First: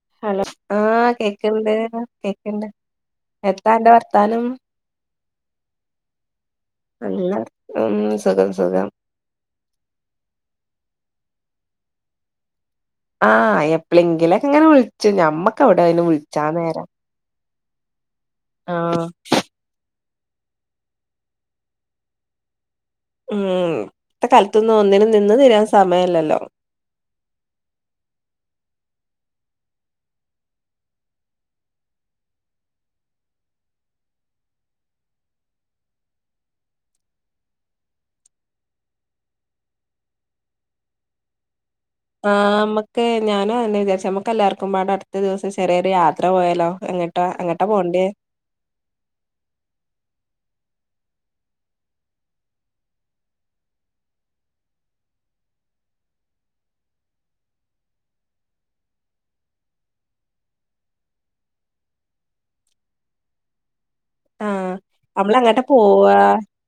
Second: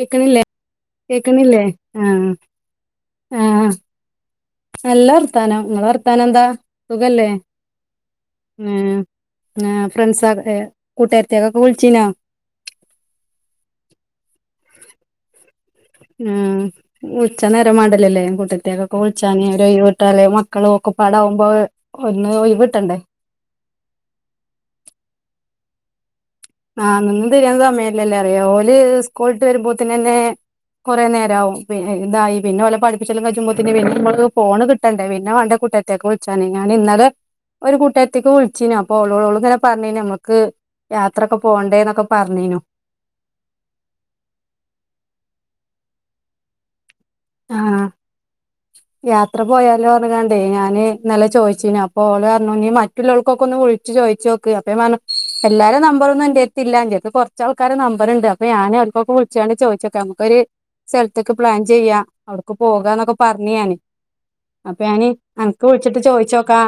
കേക്കണില്ലേ ഹലോ ആഹ് കേക്കണില്ലേ കേക്ക്ണ്ട് ആഹ് കേക്ക്ണ്ട് ആഹ് എത്താ അന്റെ വർത്താനം നല്ല വർത്താനം ഇങ്ങളെ വർത്താനെന്താ സുഖല്ലേ നല്ല ഉം സുഖം ഉം സുഖം ഏഹ് ആഹ് ഫ്രണ്ട്സാക്ക് ഏഹ് കൂട്ടാര്ത്തിയക്കൊക്കെ വിളിച്ചിനോ ആഹ് എപ്പളെങ്കിലൊക്കെ ഇങ്ങനെ വിള്ച്ചും ഞമ്മ ഉം വുള്ച്ചാ നേരമാണ്ടല്ലല്ലേ കൂട്ടാര്ത്തിയക്കൊക്കെ ആഹ് വിളിച്ചാന് [unintelligible] ഇട്ടാലേ മക്കളു ഒക്കപാടാവുമ്പോ ഒന്ന് ഒഴിവ്ട്ടണ്ടേ ഉം ഇപ്പത്തെ കാല്ത്തൊന്നും ഒന്നിനും നിന്ന് തിരിയാൻ സമയല്ലല്ലോ ആഹ് നിന്ന് തിരിയാൻ സമയല്ലല്ലോ അറിയാ ഓല് സ്കൂള്ട്ട് വരുമ്പോത്തിനന്നെ കൊറേ നേരാവും പിന്നെ എന്തായി പിന്നെ ഓലെ പഠിപ്പിച്ചെലും കജുംമ്പോത്തിന് പിന്നെ ഞമ്മക്ക് ഫോണ് കിട്ടണ്ടെ പിന്നെ വാണ്ടേ കുട്ട്യെ കുട്ട്യക്ക് വിള്ച്ചാനെ ഞാൻ ഇന്നലെ ഒരു കുട്ടാര്ത്തിക്ക് വിള്ച്ചീനു അപ്പൊ ഓളോള്ങ്ങനെ പറഞ്ഞീനി അമ്മക്ക് ത്രൊക്കെ പോണ്ടേന്നൊക്ക ആഹ് അമ്മ ക്കെ ഞാനും അയെന്നെ വിചാരിച്ചെ അമ്മക്ക് എല്ലാർക്കുപാടെ അട്ത്ത ദിവസം ചെറിയൊരു യാത്ര പോയാലോ എങ്ങട്ടാ ആഹ് എങ്ങട്ടാപോണ്ട്യേ യാത്ര പോയാലോറ്ഞ്ഞങ്ങാണ്ടേ ഞാന് ഇന്നലെ ചോയിച്ചിനു അപ്പൊ ഓളർഞ്ഞു ഇഞ്ഞ് മ റ്റ് ഇള്ളോല്ക്കോക്കൊന്ന് വിള്ച്ച് ചോയിച്ചോക് അപ്പൊ ഞാ പറഞ്ഞു എല്ലാര നമ്പറൊന്നു എന്റേട്ത്തില്ല എന്റെട്ത്തു കൊർ ച്ചാൾക്കാരെ നമ്പറ്ണ്ട് അപ്പ ഞാന് ഓല്ക്കൊക്കെ വിളിച്ചാണ്ട് ചോയിച്ചോക്കാ അമ്മക്കൊര് സല്ത്ത്ക്ക് പ്ലാൻ ചെയ്യാ അവട്ക്ക് പോകാന്നൊക്കെ പറ്ഞ്ഞ് ഞാന് ആഹ് അപ്പ ഞാന് നമ്മള് എങ്ങട്ടാ അന്ക്ക് വിള്ച്ചിട്ട് പോവാ ചോയിച്ചോക്കാ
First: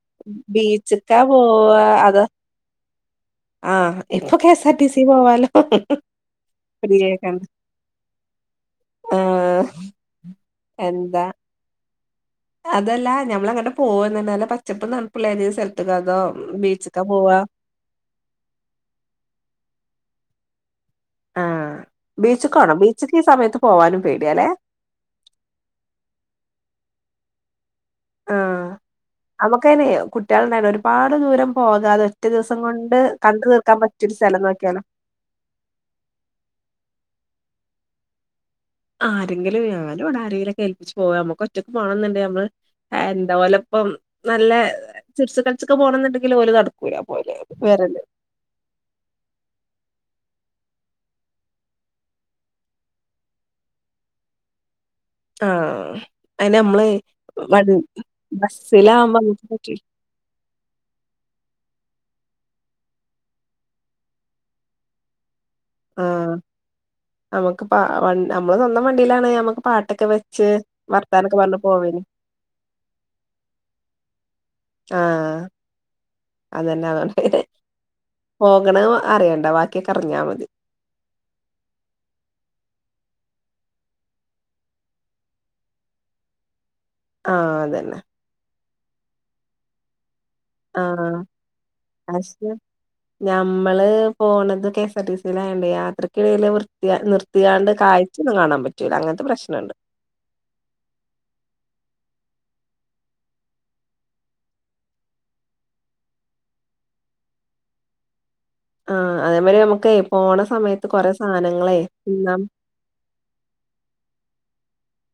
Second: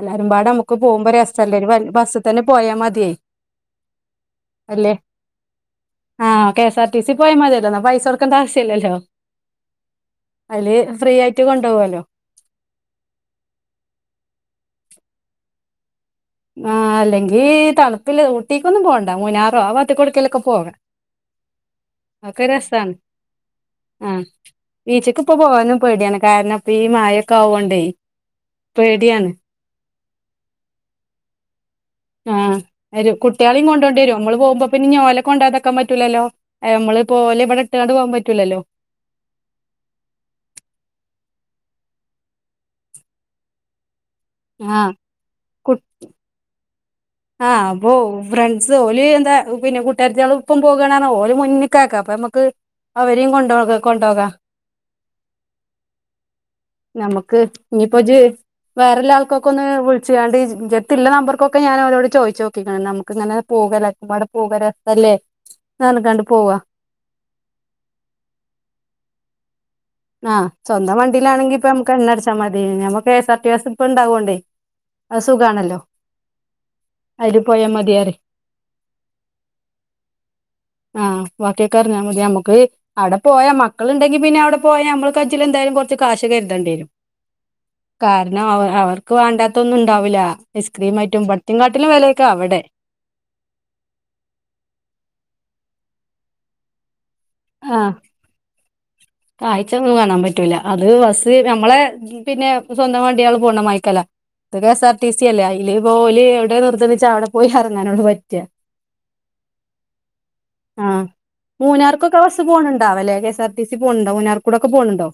എല്ലാരുപാടെ അമ്മക്ക് പോവുമ്പോ ബീച്ച്ക്കാ രസല്ലേ ഒര് വ പോവാ അതോ ബസ്സ്ത്തന്നെ പോയാ മതിയെ ആഹ് ഇപ്പൊ K S R T C പോവാലോ ആഹ് K S R free T C പോയാ ആയിക്കാണ്ട് മതിയല്ലോന്നാ പൈസൊട്ക്കണ്ടെ ആവശ്യല്ലല്ലോ ആഹ് അയില് ഫ്രീയായിട്ട് കൊണ്ടോവല്ലോ അതല്ലാ ഞമ്മളെങ്ങട്ടാ പോവ്ന്നന്ന് നല്ല പച്ചപ്പും തണ്പ്പ്ള്ളേതെ സ്ഥലത്ത്ക്കോ അതോ ആഹ് ബീച്ച്ക്കാ പോവാ അല്ലെങ്കി തണുപ്പില്ലെ ഊട്ടിക്കൊന്നും പോണ്ടാ മുനാറോ ആ ഭാത്ത്ക്ക് എവട്ക്കേലൊക്കെ പോവാ ആഹ് ബീച്ച്ക്കോണോ ബീച്ച്ക്ക് ഈ സമയത്ത് പോവാനും പേടിയാല്ലെ ബീച്ച്ക്ക്പ്പം പോവാനും പേടിയാണ് കാരണം ഇപ്പ ഈ മഴൊക്കെ ആവോണ്ടെ ആഹ് അമ്മക്കയിനെ കുട്ട്യാള്ണ്ടായോണ്ട് ഒരുപാട് ദൂരം പോകാതെ ഒറ്റ ആഹ് ദിവസം കൊണ്ട് എരു കണ്ട് കുട്ട്യാളീം തീർക്കാൻ പറ്റിയൊരു കൊണ്ടോണ്ട്യേരും അമ്മള് സ്ഥലം പോവുമ്പം നോക്കിയാലോ പിന്നെ ഇഞ്ഞ് ഓലെ കൊണ്ടാവാതെ ക്കാൻ പറ്റൂല്ലല്ലോ ഏഹ് അമ്മള്പ്പോലെ ഇവടെ ഇട്ട്ക്കാണ്ട് പോവാ പറ്റൂല്ലല്ലോ ആരെങ്കിലും ഞാന് ഇവടെ ആരേങ്കിലൊക്കെ ഏൽപ്പിച്ച് പോവാ അമ്മക്ക് ഒറ്റക്ക് പോണന്ന്ണ്ടെ ഞമ്മള് എന്താ ഓലപ്പം നല്ലെ ആ ചിർച്ച് കള്ച്ചൊക്കെ പോണന്ന്ണ്ടെങ്കില് ഓല് നട് ആഹ് പോവും ഫ്രണ്ട്സ് ഓല് എന്താ പിന്നെ കൂട്ടാര്ത്ത്യളൊപ്പം പോകാണേറ്ഞ്ഞ ഓലെ മുന്ന്ക്കാക്കാ അപ്പൊ അമ്മക്ക് അവരിം കൊണ്ടോന്നോക്ക് കൊണ്ടോകാ ആഹ് അയ്ന് നമ്മള് ഞമ്മക്ക് വൺ ഇഞ്ഞ്പ്പോജ് ബസ്സിലാവുമ്പോ നമുക്ക് വേറെല്ലാൾക്കൊക്കൊന്ന് പറ്റൂല വിള് ച്ച്ങ്ങാണ്ട് ഇന്റെട്ത്ത്ല്ലെ നമ്പർക്കൊക്കെ ഞാനോലോട് ചോയിച്ചോക്കിക്കാ ഞമ്മക്ക്ങ്ങനെ പോകല്ലെ എല്ലാര്ക്കുമ്പാടെ പോകാ രസല്ലേ ന്നറ്ഞ്ഞ്ക്കാണ്ട് പോവാ അമ്മക്ക് പാ വ അമ്മള് സ്വന്തം വണ്ടിയിലാണേ ഞമ്മക്ക് പാട്ടൊക്കെ വെച്ച് വർത്താനൊക്കെ പറഞ്ഞ് പോവേനി [unintelligible] മതിയേനി ഞമ്മക്ക് K S R T bus ഇപ്പണ്ടാവോണ്ടേ അഹ് ആഹ് സുഖാണല്ലോ അയില് പോയാ മതീയറി പോക്ണേം അറിയണ്ട ബാക്ക്യൊക്കെ അറ്ഞ്ഞാ മതി ആഹ് വാക്ക്യോക്കെ അറ്ഞ്ഞാ മതി ഞമ്മക്ക് ആടെ പോയാ മക്കള്ണ്ടെങ്കി പിന്നെ അവ്ടെ പോയാ അമ്മള് കജ്ജിലെന്തായാലും കൊറ്ച്ച് കാശ് കര്തെണ്ട്യേരും ആഹ് അതന്നെ കാരണം അവർ അവർക്ക് വേണ്ടാത്തൊന്നുംണ്ടാവുല ഐസ്ക്രീം ആഹ് ആയിറ്റും ഇബട്ത്തിം കാട്ടിലും വെലായ്ക്കും പക്ഷെ അവടെ ഞമ്മള് പോണത് കെ എസ് ആർ ടി സിലായോണ്ടേ യാത്രക്കെടയില് വൃ നി നിർത്തിയാണ്ട് ആഹ് കായ്ച്ചൊന്നും കാണാൻ പറ്റൂല്ല അങ്ങൻത്തെ പ്രശ്നണ്ട് ഒന്നും കാണാൻ പറ്റൂല അത് ബസ് ഞമ്മളെ പിന്നെ സ്വന്തം വണ്ട്യേള് പോണമായ്ക്കല്ല ഇത് K S R T C അല്ലേ അയില് ഓല് എവിടാ നിർത്ത്ണ്ച്ചാ അവിടെ പോയി എറങ്ങാനൊള്ള് പറ്റ ആഹ് അതേമാരി ഞമ്മക്കേ പോണ സമയത്ത് കൊറേ സാനങ്ങളേ ക്കൊക്കെ ബസ്സ് പോണണ്ടാവലേ K S R T C പോണ് ണ്ടോ മൂന്നാറ്ക്കൂടൊക്കെ പോണ് ണ്ടോ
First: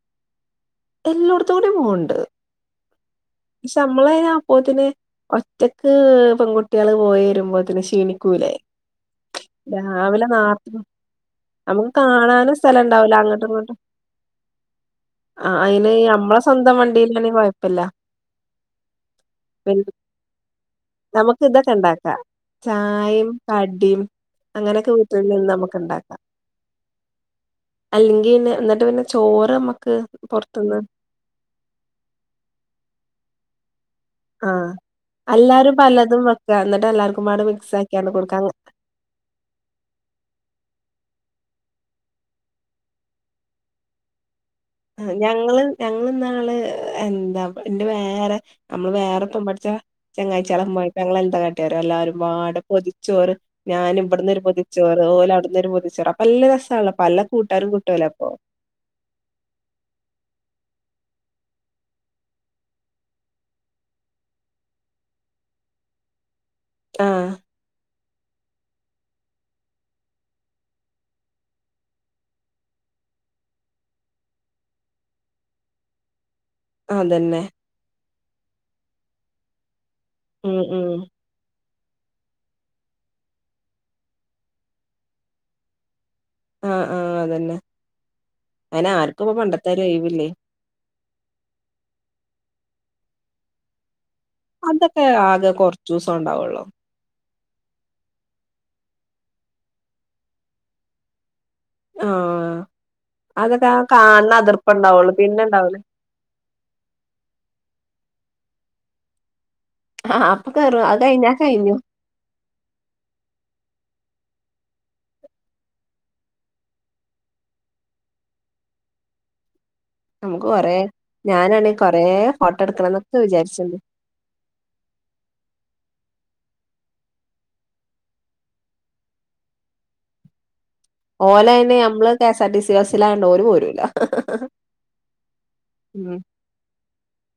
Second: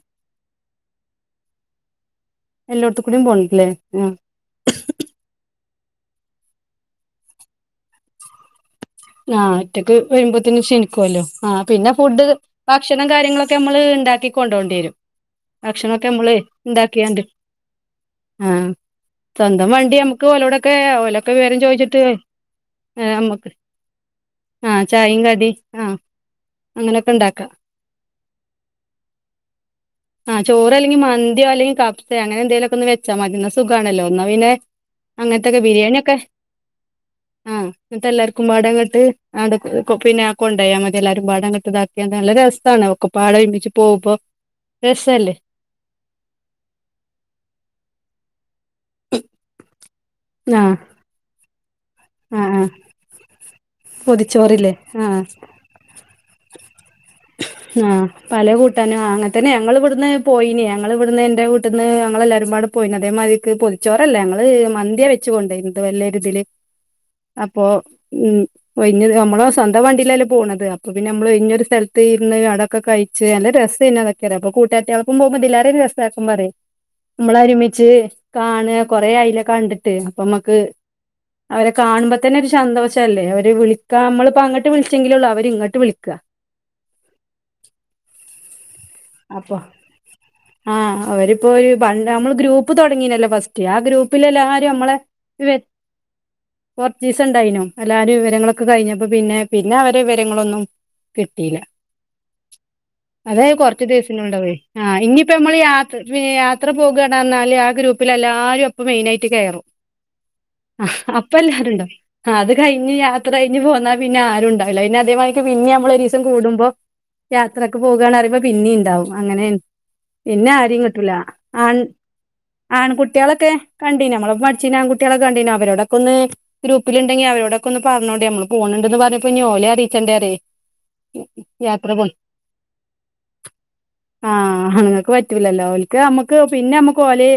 എല്ലാേട്ത്ത്ക്കൂടിം പോവ്ണ്ട് എല്ലോട്ത്ത് കൂടിം പോ പഷെ അമ്മളയിന് അപ്പോത്തിന് ഒ ഒറ്റക്ക് പെങ്കുട്ട്യാള് പോയി വരുമ്പോത്തിന് ക്ഷീണിക്കൂലേ ആഹ് ഒറ്റക്ക് രാവിലെ വരുമ്പോത്തിന് നാർത്ത ക്ഷിണിക്കൂല്ലോ ആ പിന്നെ നമുക്ക് ഫുഡ് കാണാനും സ്ഥലം ഭക്ഷണം ഉണ്ടാവൂല അങ്ങോട്ടും കാര്യങ്ങളൊക്കെ ഇങ്ങോട്ടും അമ്മള് ഇണ്ടാക്ക ക്കിക്കൊണ്ടോണ്ടിവെരും ആ അയിന് ഭക്ഷണൊക്കെ അമ്മള് നമ്മളെ സ്വന്തം ഇണ്ടാക്കിയാണ്ട് വണ്ടിയിലാണെങ്കി കൊഴപ്പല്ല ആഹ് സ്വന്തം പിൻ വണ്ടി ഞമ്മക്ക് ഓലോടൊക്കെ ഓലൊക്കെ നമുക്ക് വിവരം ഇതൊക്കെ ചോയിച്ചിട്ട് ഏഹ് അമ്മക്ക് അങ്ങനൊക്കെ വീട്ട്ൽ നിന്ന് അമ്മക്ക്ണ്ടാക്കാ അങ്ങനെക്കെണ്ടാക്കാ അല്ലെങ്കിന്നെ ഇന്നിട്ട് പിന്നെ ചോറ് അമ്മക്ക് പൊറ ചോറല്ലെങ്കി മന്ത്യോ അല്ലെങ്കി ക പ്സേ അങ്ങനെന്തേലൊക്കൊന്ന് വെച്ചാ മതി ഇന്നാ സുഖാണല്ലോ ഇന്നാ പിന്നേ ആഹ് അങ്ങൻത്തൊക്കെ എല്ലാരും ബിര്യാണ്യൊക്കെ പലതും വെക്കാ എന്നിട്ട് എല്ലാർക്കുംപാടെ ആഹ് മിക്സ് ഇങ്ങൻത്തെ ആക്കിയാണ്ട് കൊടുക്കാ എല്ലാർക്കുമ്പാടെ ട്ട് അണ്ട് പിന്നെ കൊണ്ടോയാ മതി എല്ലാരുമ്പാടെ അങ്ങട്ട്താക്കിയാണ്ട് നല്ല രെസാണ് ഒക്കപ്പാടെ ഒരുമിച്ച് പോവ്മ്പൊ ഞങ്ങള് ഞങ്ങള് ഇന്നാള് എന്താ ഇന്റെ വേറെ അമ്മള് വേറൊപ്പം പടിച്ച ആ ചെങ്ങായിച്യാളോപ്പം ഞങ്ങളെന്താ കാട്ട്യേറിയോ ആ ആ എല്ലാരുംമ്പാടെ പൊതിച്ചോറ് ഞാൻ ഇബട്ന്നൊര് പൊതിച്ചോറില്ലേ ആ പൊതിച്ചോറ് ഓല് അവ്ട്ന്നൊര് പൊതിച്ചോറ് അപ്പല്ല രസാല്ലോ പല കൂട്ടാരും ആഹ് കിട്ടുവല്ലോ അപ്പൊ പല കൂട്ടാനും ആഹ് അങ്ങന് അതന്നെ ഞങ്ങള് ഇവട്ന്ന് പോയിനി ഞങ്ങള് ഇവട്ന്ന് എന്റെ വീട്ട്ന്ന് ഞങ്ങളെല്ലാരുമ്പാടെ പോയിന് അതേമാതിരിക്ക് പൊതി ചോറല്ല ഞങ്ങള് മന്ത്യാ വെച്ച് കൊണ്ടോയ്ന്ന് ഇത് വല്ല്യൊരിതില് ആഹ് അപ്പോ ഉം ഒഴ്ഞ്ഞ അമ്മള് സ്വന്തം വണ്ടില്ലല്ലേ പോണത് അപ്പൊ പിന്നമ്മള് ഒഴ്ഞ്ഞൊരു സ്ഥല തീര്ന്ന് അതൊക്കെ കഴിച്ച് നല്ല രസേന്നൂ അതൊക്കെറയാ അപ്പൊ കൂട്ടാൾത്ത്യലൊപ്പം പോവ്മ്പോ ഇതിലേറെ രസാക്കുമ്പറയും അതന്നെ ഇമ്മളൊര്മിച്ച് കാണ കൊറെ ആയ്ലെ കണ്ടിട്ട് അപ്പമ്മക്ക് ഉം ഉം അവരെ കാണുമ്പോത്തന്നെ ഒര് സന്തോഷല്ലേ അവര് വിളിക്കാ അമ്മളിപ്പോ അങ്ങട്ട് വിളിച്ചെങ്കിലോള്ളൂ അവര് ഇങ്ങട്ട് വിളിക്ക ആഹ് ആഹ അതന്നെ അയിന് ആർക്കും ഇപ്പം അപ്പൊ പണ്ടെത്താരി ഒഴിവില്ലേ ആഹ് അവരിപ്പോ ഒരു നമ്മള് ഗ്രൂപ്പ് തുടങ്ങീനല്ലോ ഫസ്റ്റ് ആ ഗ്രൂപ്പ് പ്പില് എല്ലാരും ഞമ്മളെ അതൊക്കെ ആകെ കൊറച്ചൂസം ഉണ്ടാവുള്ളൂ [unintelligible] ച്ചീസം ഇണ്ടായിനു എല്ലാരും വിവരങ്ങളൊക്കെ കഴിഞ്ഞപ്പോ പിന്നെ പിന്നെ അവരെ വിവരങ്ങളൊന്നും കിട്ടീല ആഹ് അതൊക്കെ കാന്ണ അതിർപ്പം ഇണ്ടാവുള്ളു പിന്നെ ഇണ്ടാവൂല പിന്നെ യാത്ര പോകാണ് പറഞ്ഞാല് ആഹ് ഗ്രൂപ്പിലെ എല്ലാരും അപ്പം മെയിനായിട്ട് കയറും ആഹ് അപ്പൊ കേറും അത് കഴിഞ്ഞാ അപ്പം കഴിഞ്ഞു എല്ലാരുംണ്ടാവും ആഹ് അത് കഴിഞ്ഞ് യാത്ര കഴിഞ്ഞ് പോന്നാൽ പിന്നെ ആരും ഇണ്ടാവില പിന്നെ അതേമാക്ക് പിന്നെ ഞാമ്മള് ഒരൂസം കൂടുമ്പോ യാത്രയൊക്കെ പോകാണ് പറയുമ്പൊ പിന്നിം ഇണ്ടാവും അങ്ങനെണ് നമുക്ക് പിന്നെ കൊറേ ആരെയും കിട്ടൂല ഞാനാണെ ആൺ കൊറേ ഫോട്ടോ എടുക്കണംന്നൊക്കെ ആൺകുട്ട്യാളൊക്കെ വിചാരിച്ചിണ്ട് കണ്ട ഞമ്മളൊപ്പം പഠിച്ചിര്ന്ന ആൺ കുട്ട്യാളൊക്ക കണ്ടീന്ന് അവരോടൊക്കൊന്ന് ഗ്രൂപ്പിലെണ്ടെങ്കി അവരോടൊക്കെ ഒന്ന് പറഞ്ഞോണ്ടി ഞമ്മള് പോണ് ഇണ്ട്ന്ന് പറഞ്ഞപ്പോ ഇനി ഓലെ അറിയിക്കെണ്ടേറയെ ഓലയിന് നമ്മള് കെഎസ്ആർ ടി സി ബസ്സിലായോണ്ട് ഓര് പോരൂല്ല ആഹ അണുങ്ങക്ക് പറ്റൂലല്ലോ ഓല്ക്ക് ഉം നമ്മുക്ക് പിന്നെ നമ്മക്ക് ഓലെ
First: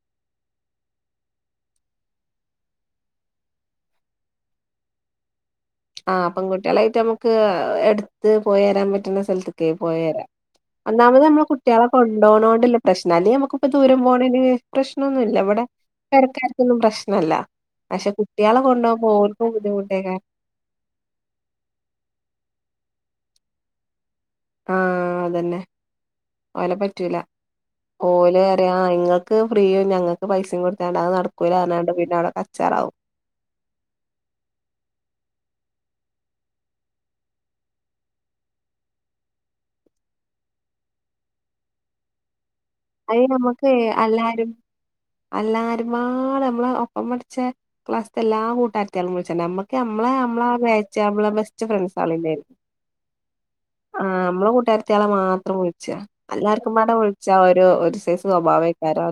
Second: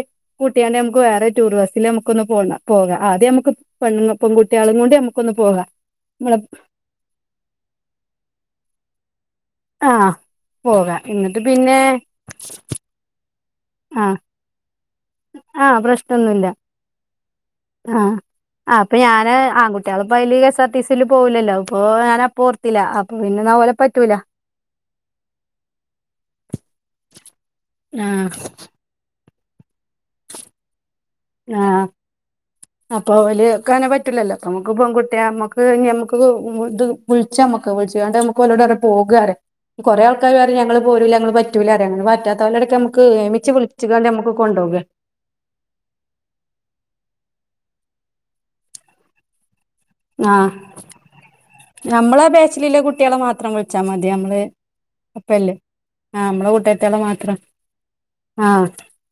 കുട്ട്യാണ്ട് ഞമ്മക്ക് വേറെ ടൂർ ബസ്സില് നമുക്കൊന്ന് പോ പോകാം ആദ്യം നമുക്ക് പെണ്ങ്ങ പെൺകുട്ട്യാളെംകൊണ്ട് നമ്മുക്കൊന്ന് പോവാ ആഹ പെൺകുട്ട്യാളെറ്റ് നമുക്ക് എടുത്ത് പോയി തരാൻ പറ്റുന്ന സ്ഥലത്ത് ക്ക ആഹ് പോയിരാം പോകാം ഒന്നാമത് എന്നിട്ട് നമ്മൾ പിന്നെ കുട്ടികളെ കൊണ്ടപോകണൊണ്ട പ്രശ്നം അല്ലെങ്കി നമുക്ക് ഇപ്പൊ ദൂരം ആഹ് പോണന് പ്രശ്നമൊന്നുമല്ല ഇവിടെ പരക്കാർക്കൊന്നും പ്രശ്നല്ല ആഹ പക്ഷെ കുട്ടികളെ ആ അപ്പൊ കൊണ്ടോവുമ്പോ ഞാൻ ഓൽക്കും ആൺകുട്ടികള ബുദ്ധിമുട്ടേക്കാരം പ്പയിൽ K S R D സിയിൽ പോവലല്ലോ അപ്പൊ ഞാനാർത്തില്ല അപ്പൊ പിന്നെന്നാ പോലെ പറ്റൂല ആഹ അതന്നെ ഓല പറ്റൂല ആഹ് മോന് പറിയ നിങ്ങ ക്ക് ഫ്രീയും ഞങ്ങൾക്ക് പൈസയും കൊടുത്താണ്ട് അത് നടക്കൂലന്ന് പറഞ്ഞണ്ട് പിന്നെ അവിടെ കച്ചാറാവും ഓല്ക്ക് അങ്ങനെ പറ്റില്ലല്ലോ നമുക്ക് പെൺകുട്ടിയ നമ്മുക്ക് നമുക്ക് ഇത് വിളിച്ചാ നമുക്ക് വിളിച്ചാണ്ട് ഞമ്മക്ക് ഒലോഡ് നമ്മക്ക് പോകാേ പറയാ കുറെ ആൾക്കാര് പറയും ഞങ്ങൾ പോരൂല ഞങ്ങള് പറ്റൂല അങ്ങനെ പറ്റാത്തോലെ ഇടക്ക് ഞമ്മക്ക് അയിന് ഏമിച്ചു വിളിച്ച്കാണ്ട് ഞമക്ക് കൊണ്ടുപോകുക എല്ലരുപാട് നമ്മളെ ഒപ്പം പഠിച്ച ക്ലാസ്സത്തെ എല്ലാ കൂട്ടാരത്തിയാളെയും വിളിച്ച ഞമ്മക്ക് ഞമ്മളെ ഞമ്മളെ ആഹ് ബാച്ച് നമ്മളെ ബെസ്റ്റ് ഫ്രണ്ട്സ് നമ്മളെ ആളില്ലേ ബാച്ചിലില്ല കുട്ടികളെ മാത്രം വിളിച്ചാ ആ മതി നമ്മള് നമ്മെ കൂട്ടാരത്തി കുട്ടികളെ ഒപ്പല്ലേ മാത്രം വിളിച്ച ആഹ് നമ്മളെ എല്ലാവർക്കും പാടെ കൂട്ടത്തിയാളെ വിളിച്ചാ മാത്രം ഒരു സൈസ് ആഹ് സ്വഭാവാക്കാരം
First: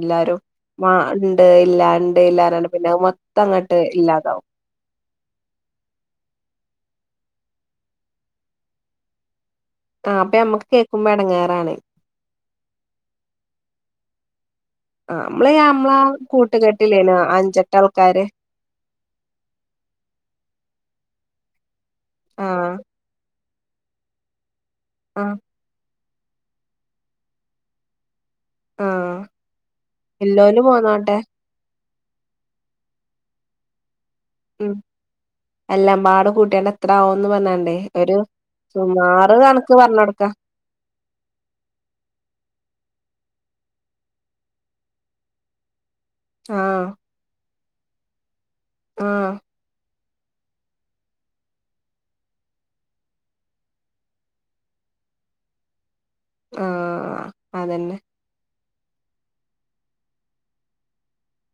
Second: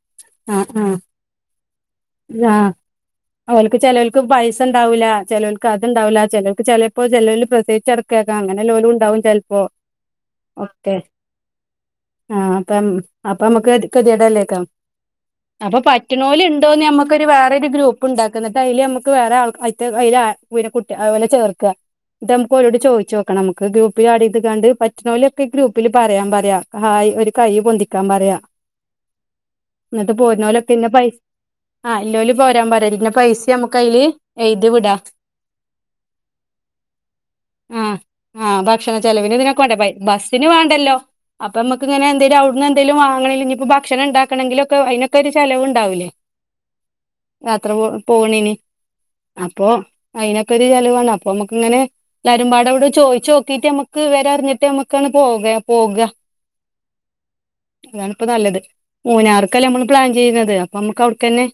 ആഹ് ആഹ് എല്ലരുംണ്ട് ഇല്ലാണ്ട് ഇല്ലാ റഞ്കാണ്ട് പിന്നെ മൊത്ത അങ്ങട്ട് ഇല്ലാതാവും ഉണ്ടാവില്ല ചിലർക്ക് അത്ണ്ടാവില്ല ചിലർക്ക് ചിലപ്പോ ചിലോല് പ്രസവിച്ചുകിടക്കേക്കാരം അങ്ങനെ ലോലും ഉണ്ടാവും ചിലപ്പോ ആ അപ്പൊ നമ്മക്ക് കേൾക്കുമ്പോ ഇടങ്ങാറാണ് ആഹ അപ്പം അപ്പ നമ്മുക്ക് കതിടല്ലേക്കാം ആ നമ്മളെ നമ്മളാ കൂട്ടുകെട്ട നമുക്കൊരു വേറെ ഒരു ഗ്രൂപ്പ്‌ ഉണ്ടാക്കാ എന്നിട്ട് അയില് നമ്മുക്ക് വേറെ ആൾ അയിലെ കുട്ടി ഒലെ ചേർക്കുക എന്നിട്ട് ആ നമുക്ക് ഓലോഡ് ചോദിച്ചോക്കാ ണം. നമ്മക്ക് ഗ്രൂപ്പിൽ ആഡ് ച്യ്തക്കണ്ട് ആ പറ്റുന്നോലൊക്കെ ഈ ഗ്രുപ്പിൽ ഗ്രൂപ്പിൽ പറയാൻ പറയാ ഹായ് ഒരു കൈ പൊന്തിക്കാൻ പറയാ ആ ന്നട്ട് ഇല്ലോല് പോരുന്നോലൊക്കെ ഇന്ന പൈസ പോന്നോട്ടെ ആഹ ഇല്ലോല് പോരാൻ പോരാ ഇന്നാ പൈസ നമ്മക്ക് അതില് എഴുതി ഉം വിടാം എല്ലാം പാട് കൂട്ടിയണ്ട് എത്ര ആകന്ന് പറഞ്ഞണ്ടേ ആഹ് ഒരു സുമാറ് കണക്ക് പറഞ്ഞടുക്ക ബസിന് വേണ്ടല്ലോ അപ്പൊ നമുക്ക്ങ്ങനെ എന്തേലും അവിടുന്ന് എന്തങ്കിലുംങ്ങണേങ്ക ഇനിപ്പോ ഭക്ഷണം ഉണ്ടാക്കണെിലക്കെ അതിനൊക്കെ ഒരു ചിലവ് ഉണ്ടാവില്ലേ ആഹ യാത്ര പോ പോണിനി ആഹ് അപ്പൊ അയി നൊക്കെരു ചലവാണ് അപ്പൊ നമ്മുക്ക് ഇങ്ങനെ എല്ലാരുംമ്പടെ അവിടെ ചോയിച്ച് നോക്കിട്ട് നമ്മക്ക് വിവരം അറിഞ്ഞിട്ട് നമ്മുക്കാണ് പോക പോകുക ആഹ അതന്നെ അപ്പൊ നല്ലത് മൂന്നാർക്കല്ലേ നമ്മള് പ്ലാൻ ചെയ്യുന്നത് അപ്പൊ നമ്മുക്ക് അവിടക്ക്ന്നെ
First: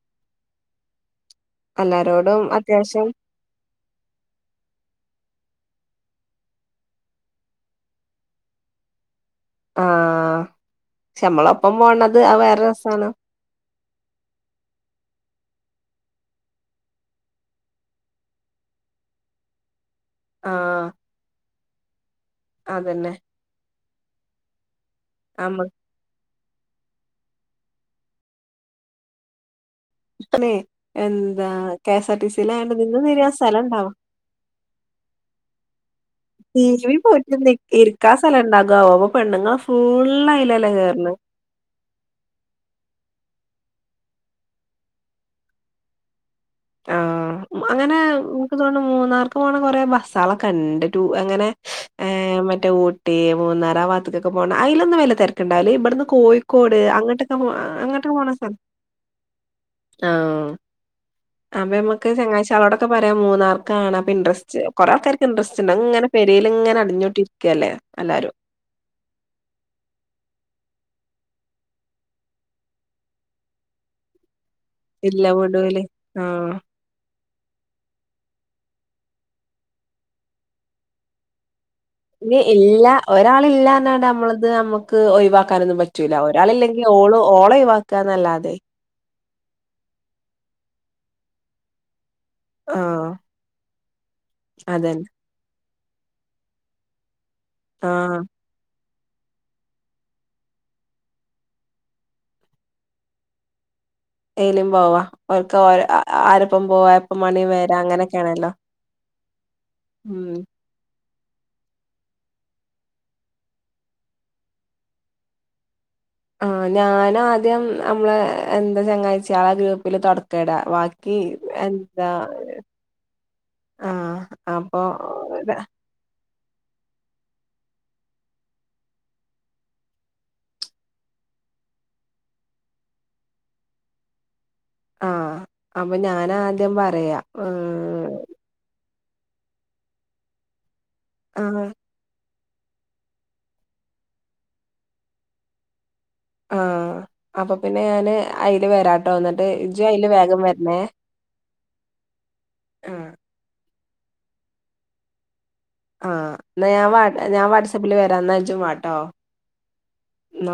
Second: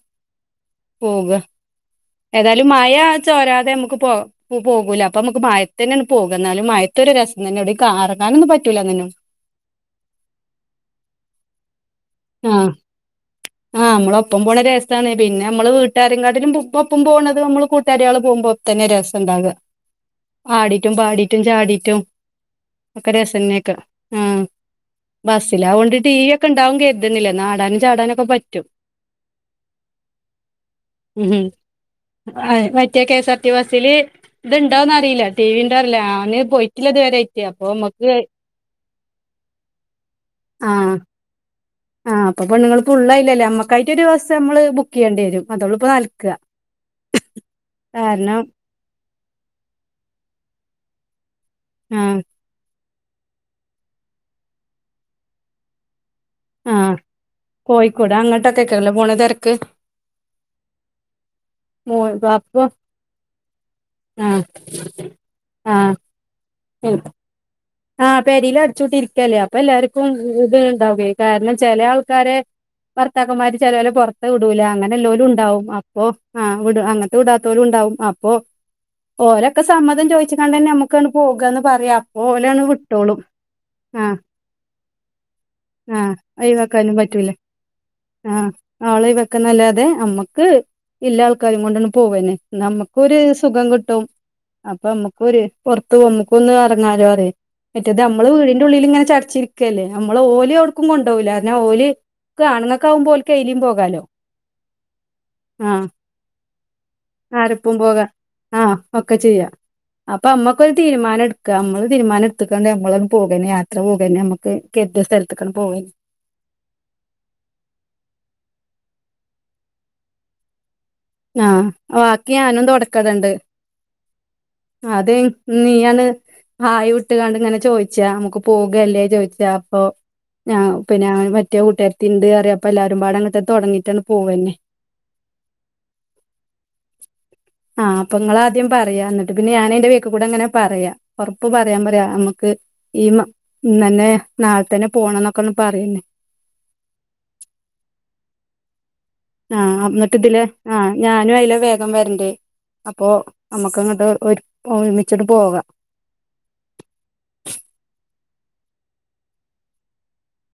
പോവുക എല്ലാരോടും ഏതായാലും മാഴ അത്യാവശ്യം ചോരാതെ നമുക്ക് പോ പോകൂല അപ്പൊ നമുക്ക് മഴത്തന്നെയാണ് പോക എന്നാലും മയത്ത ഒരു രസം തന്നെ അടടെ കറങ്ങാനൊന്നും പറ്റൂല എന്നന്നും ആഹ ഷേ മ്മളൊപ്പം പോണത് ആ വേറെ രസമാണ് ആഹ നമ്മള ഒപ്പം പോണ രസമാണ് പിന്നെ നമ്മള് വീട്ടുകാരെക്കാട്ടിലും ഒപ്പം പോണത് നമ്മള് കൂട്ടുകാരികൾ പോകുമ്പോ തന്നെ രസംണ്ടാകുക ആഹ് ആടിട്ടും പാടിട്ടും ചാടിട്ടും ഒക്കെ അതന്നെ രസനെയൊക്കെ ബസ്സില നമ്മക്കണേ ആവും കൊണ്ട് ടി വി ഒക്കെ ഉണ്ടാവും കരുതുന്ന് ആടാനും ചാടാനൊക്കെ പറ്റും പിനെ ഉം എന്താ കെഎസ് ആർ ടി സയില ആണ്ട മറ്റേ നിന്ന കെ എസ് തിരിയാൻ ആർ ടി സ്ഥലം ഉണ്ടാവോ ബസ്സില് ഇത്ണ്ടോന്ന് അറിയില്ല ടി വി ഉണ്ടോ അറിയില്ല ഞാന് ടി പോയിട്ടില്ല വി ഇതുവരെയായിട്ട് പോയിട്ട് അപ്പൊ നമ്മക്ക് ഇരിക്കാ സ്ഥലം ഇണ്ടാകാവോ ഇപ്പൊ പെണ്ണുങ്ങ ഫുള് അയില് ല്ലേ കേയറന്ന് ആഹ്പ്പൊ പെണ്ണങ്ങൾുള്ളള്ളായില്ലേ അമ്മക്കായിട്ട് ഒരു ബസ്സ് നമ്മള് ബുക്ക് ചെയ്യേണ്ടി വരും അതോളിപ്പപ്പോ നടക്കാ ആ അങ്ങനെ എനിക്ക് തോ മൂന്നാർക്ക് പോണ കൊറെേ ബസ്സാളൊക്കെണ്ട് അങ്ങനെ ഏ ആഹ് മറ്റേ ഊട്ടി മൂന്നാർ ആ വാത്തക്കൊക്കെ പോണം അതിലൊന്നും വല്യ തിരക്കുണ്ടാവൂല ഇവിടെന്ന് കോയി കോട് ആഹ് അങ്ങോട്ടൊക്കെ പോ കോഴിക്കോട് അങ്ങട്ടൊക്കെ പോണ സ അങ്ങോട്ടൊക്കെക്കല്ലേ പോണ തിരക്ക് ആഹ അപ്പൊ മോ നമക്ക് അപ്പൊ ചങ്ങായിച്ചിയാളോടൊക്കെ പറയാ മൂന്നാർക്കാണ് അപ്പ ആഹ് ഇന്ട്രെസ്റ് കുറെ ആൾക്കാർക്ക് ഇൻറസ്റ്റ്ണ്ട് ആഹ് അങ്ങനെ പെരേലിങ്ങനെ അടിഞ്ഞോണ്ടിരിക്കല്ലെ ആഹ് പെരിൽ അടച്ചോട്ടിരിക്കല്ലേ അപ്പൊ എല്ലാർക്കും ഇത് ഇണ്ടാവേ കാരണം ചില ആൾക്കാരെ ഭർത്താക്കന്മാര് ചിലോര് പുറത്ത് വിടൂല അങ്ങനെ എല്ലോലും ഇല്ല ഉണ്ടാവും വിടൂലേ അപ്പോ ആ ആഹ് വി അങ്ങനെ വിടാത്തോരൂം ഇണ്ടാവും അപ്പോ ഓരൊക്കെ സമ്മതം ചോദിച്ചിക്കാണ്ടന്നെ നമ്മുക്കാണ് പോകാന്ന് പറയാ അപ്പൊ ഇനി ഓലാണ് ഇല്ല വിട്ടോളും ഒരാളില്ലാന്ന ആഹ് നമ്മളത് നമുക്ക് ഒഴിവാക്കാനൊന്നും ആഹ് പറ്റൂല്ല ഒരാളില്ലെങ്കിൽ ഓള് ഓള ഒഴിവാ ക്കന്നല്ലാതെ ആളീ വെക്കുന്നല്ലാതെ നമ്മക്ക് ഇല്ലാ ആൾക്കാരെം കൊണ്ടാന്ന് പോവനെ ആഹ് നമുക്കൊരു സുഖം കിട്ടും അപ്പൊ അതന്നെ നമ്മുക്ക് പുറത്ത് പോമ്മ നമുക്കൊന്ന് ഇറങ്ങാലോ അറേം മറ്റേത് ആഹ് നമ്മള് വീടിന്റെ ഉള്ളിൽ ഇങ്ങനെ ചടച്ചിരിക്ക ക്കല്ലേ നമ്മള് ഓലി ഓടുക്കും കൊണ്ടോവൂല കാരണം ഓലി ആണുങ്ങക്കാവുമ്പോ കെലിയും പോകാലോ ഏലും പോവാം ഓൽക്ക് ആഹ് ആരപ്പം പോവാ എപ്പ മണി വരാം അങ്ങനെയൊക്കെയാണല്ലോ ആ ഒക്കെ അപ്പൊ ഉം അമ്മക്കൊരു തീരുമാനം എടുക്ക നമ്മള് തീരുമാനം എടു ത്ത്കാണ്ട് നമ്മളന്നെ പോകാന്ന് യാത്ര പോക നമ്മക്ക് കെട്ട സ്ഥലത്ത്ക്ക് പോകും ആ ഞാനാദ്യം നമ്മള എന്താ ചങ്ങാഴ്ചയാള ഗ്രൂപ്പില് തൊടക്കേടാ ബാക് ആഹ് ബാക്കി ഞാനും തുടക്ക ഇടുണ്ട് ആഹ് അപ്പൊ അതെ നീയാണ് ഹായ് വിട്ടുകാണ്ട് ഇങ്ങനെ ചോയിച്ചാ നമുക്ക് പോകല്ലേ ചോയിച്ചാ അപ്പൊ ആ പിന്നെ അവ മറ്റേ കുട്ടാരിത്തി ഇണ്ട് അറിയപ്പ എല്ലാരും പാട അങ്ങനത്തെ തുടങ്ങിട്ടാണ് പോവന്നെ ആഹ് അപ്പൊ ഞാൻ ആദ്യം പറയാ ആഹ് ഏഹ് അപ്പ നിങ്ങൾ ആദ്യം പറയാ എന്നിട്ട് പിന്നെ ഞാനെന്റെ വീക്കീ കൂടെ അങ്ങനെ പറയാ ഉറപ്പ് ആഹ് പറയാൻ പറയാ നമുക്ക് ഈ ഇന്നന്നെ നാളെത്തന്നെ പോണം എന്നൊക്കെ പറയല്ലേ ആഹ് അപ്പൊ പിന്നെ ഞാന് അയില് വരാട്ടോ വന്നിട്ട് ഇജു ആഹ് അതില് എന്നിട്ട് വേഗം ഇതില് വരണേ ആഹ് ഞാനും അയില് വേഗം വര്ണ്ടേ അപ്പൊ ആഹ് നമ്മുക്കങ്ങ്ട്ട് ഒരുമിച്ചിട്ട് പോകാം ആഹ് എന്നാ ഞാൻ ഞാൻ വാട്ട്സ്ആപ്പിൽ വരാം എന്നാ ഇജ്ജ് വാട്ടോ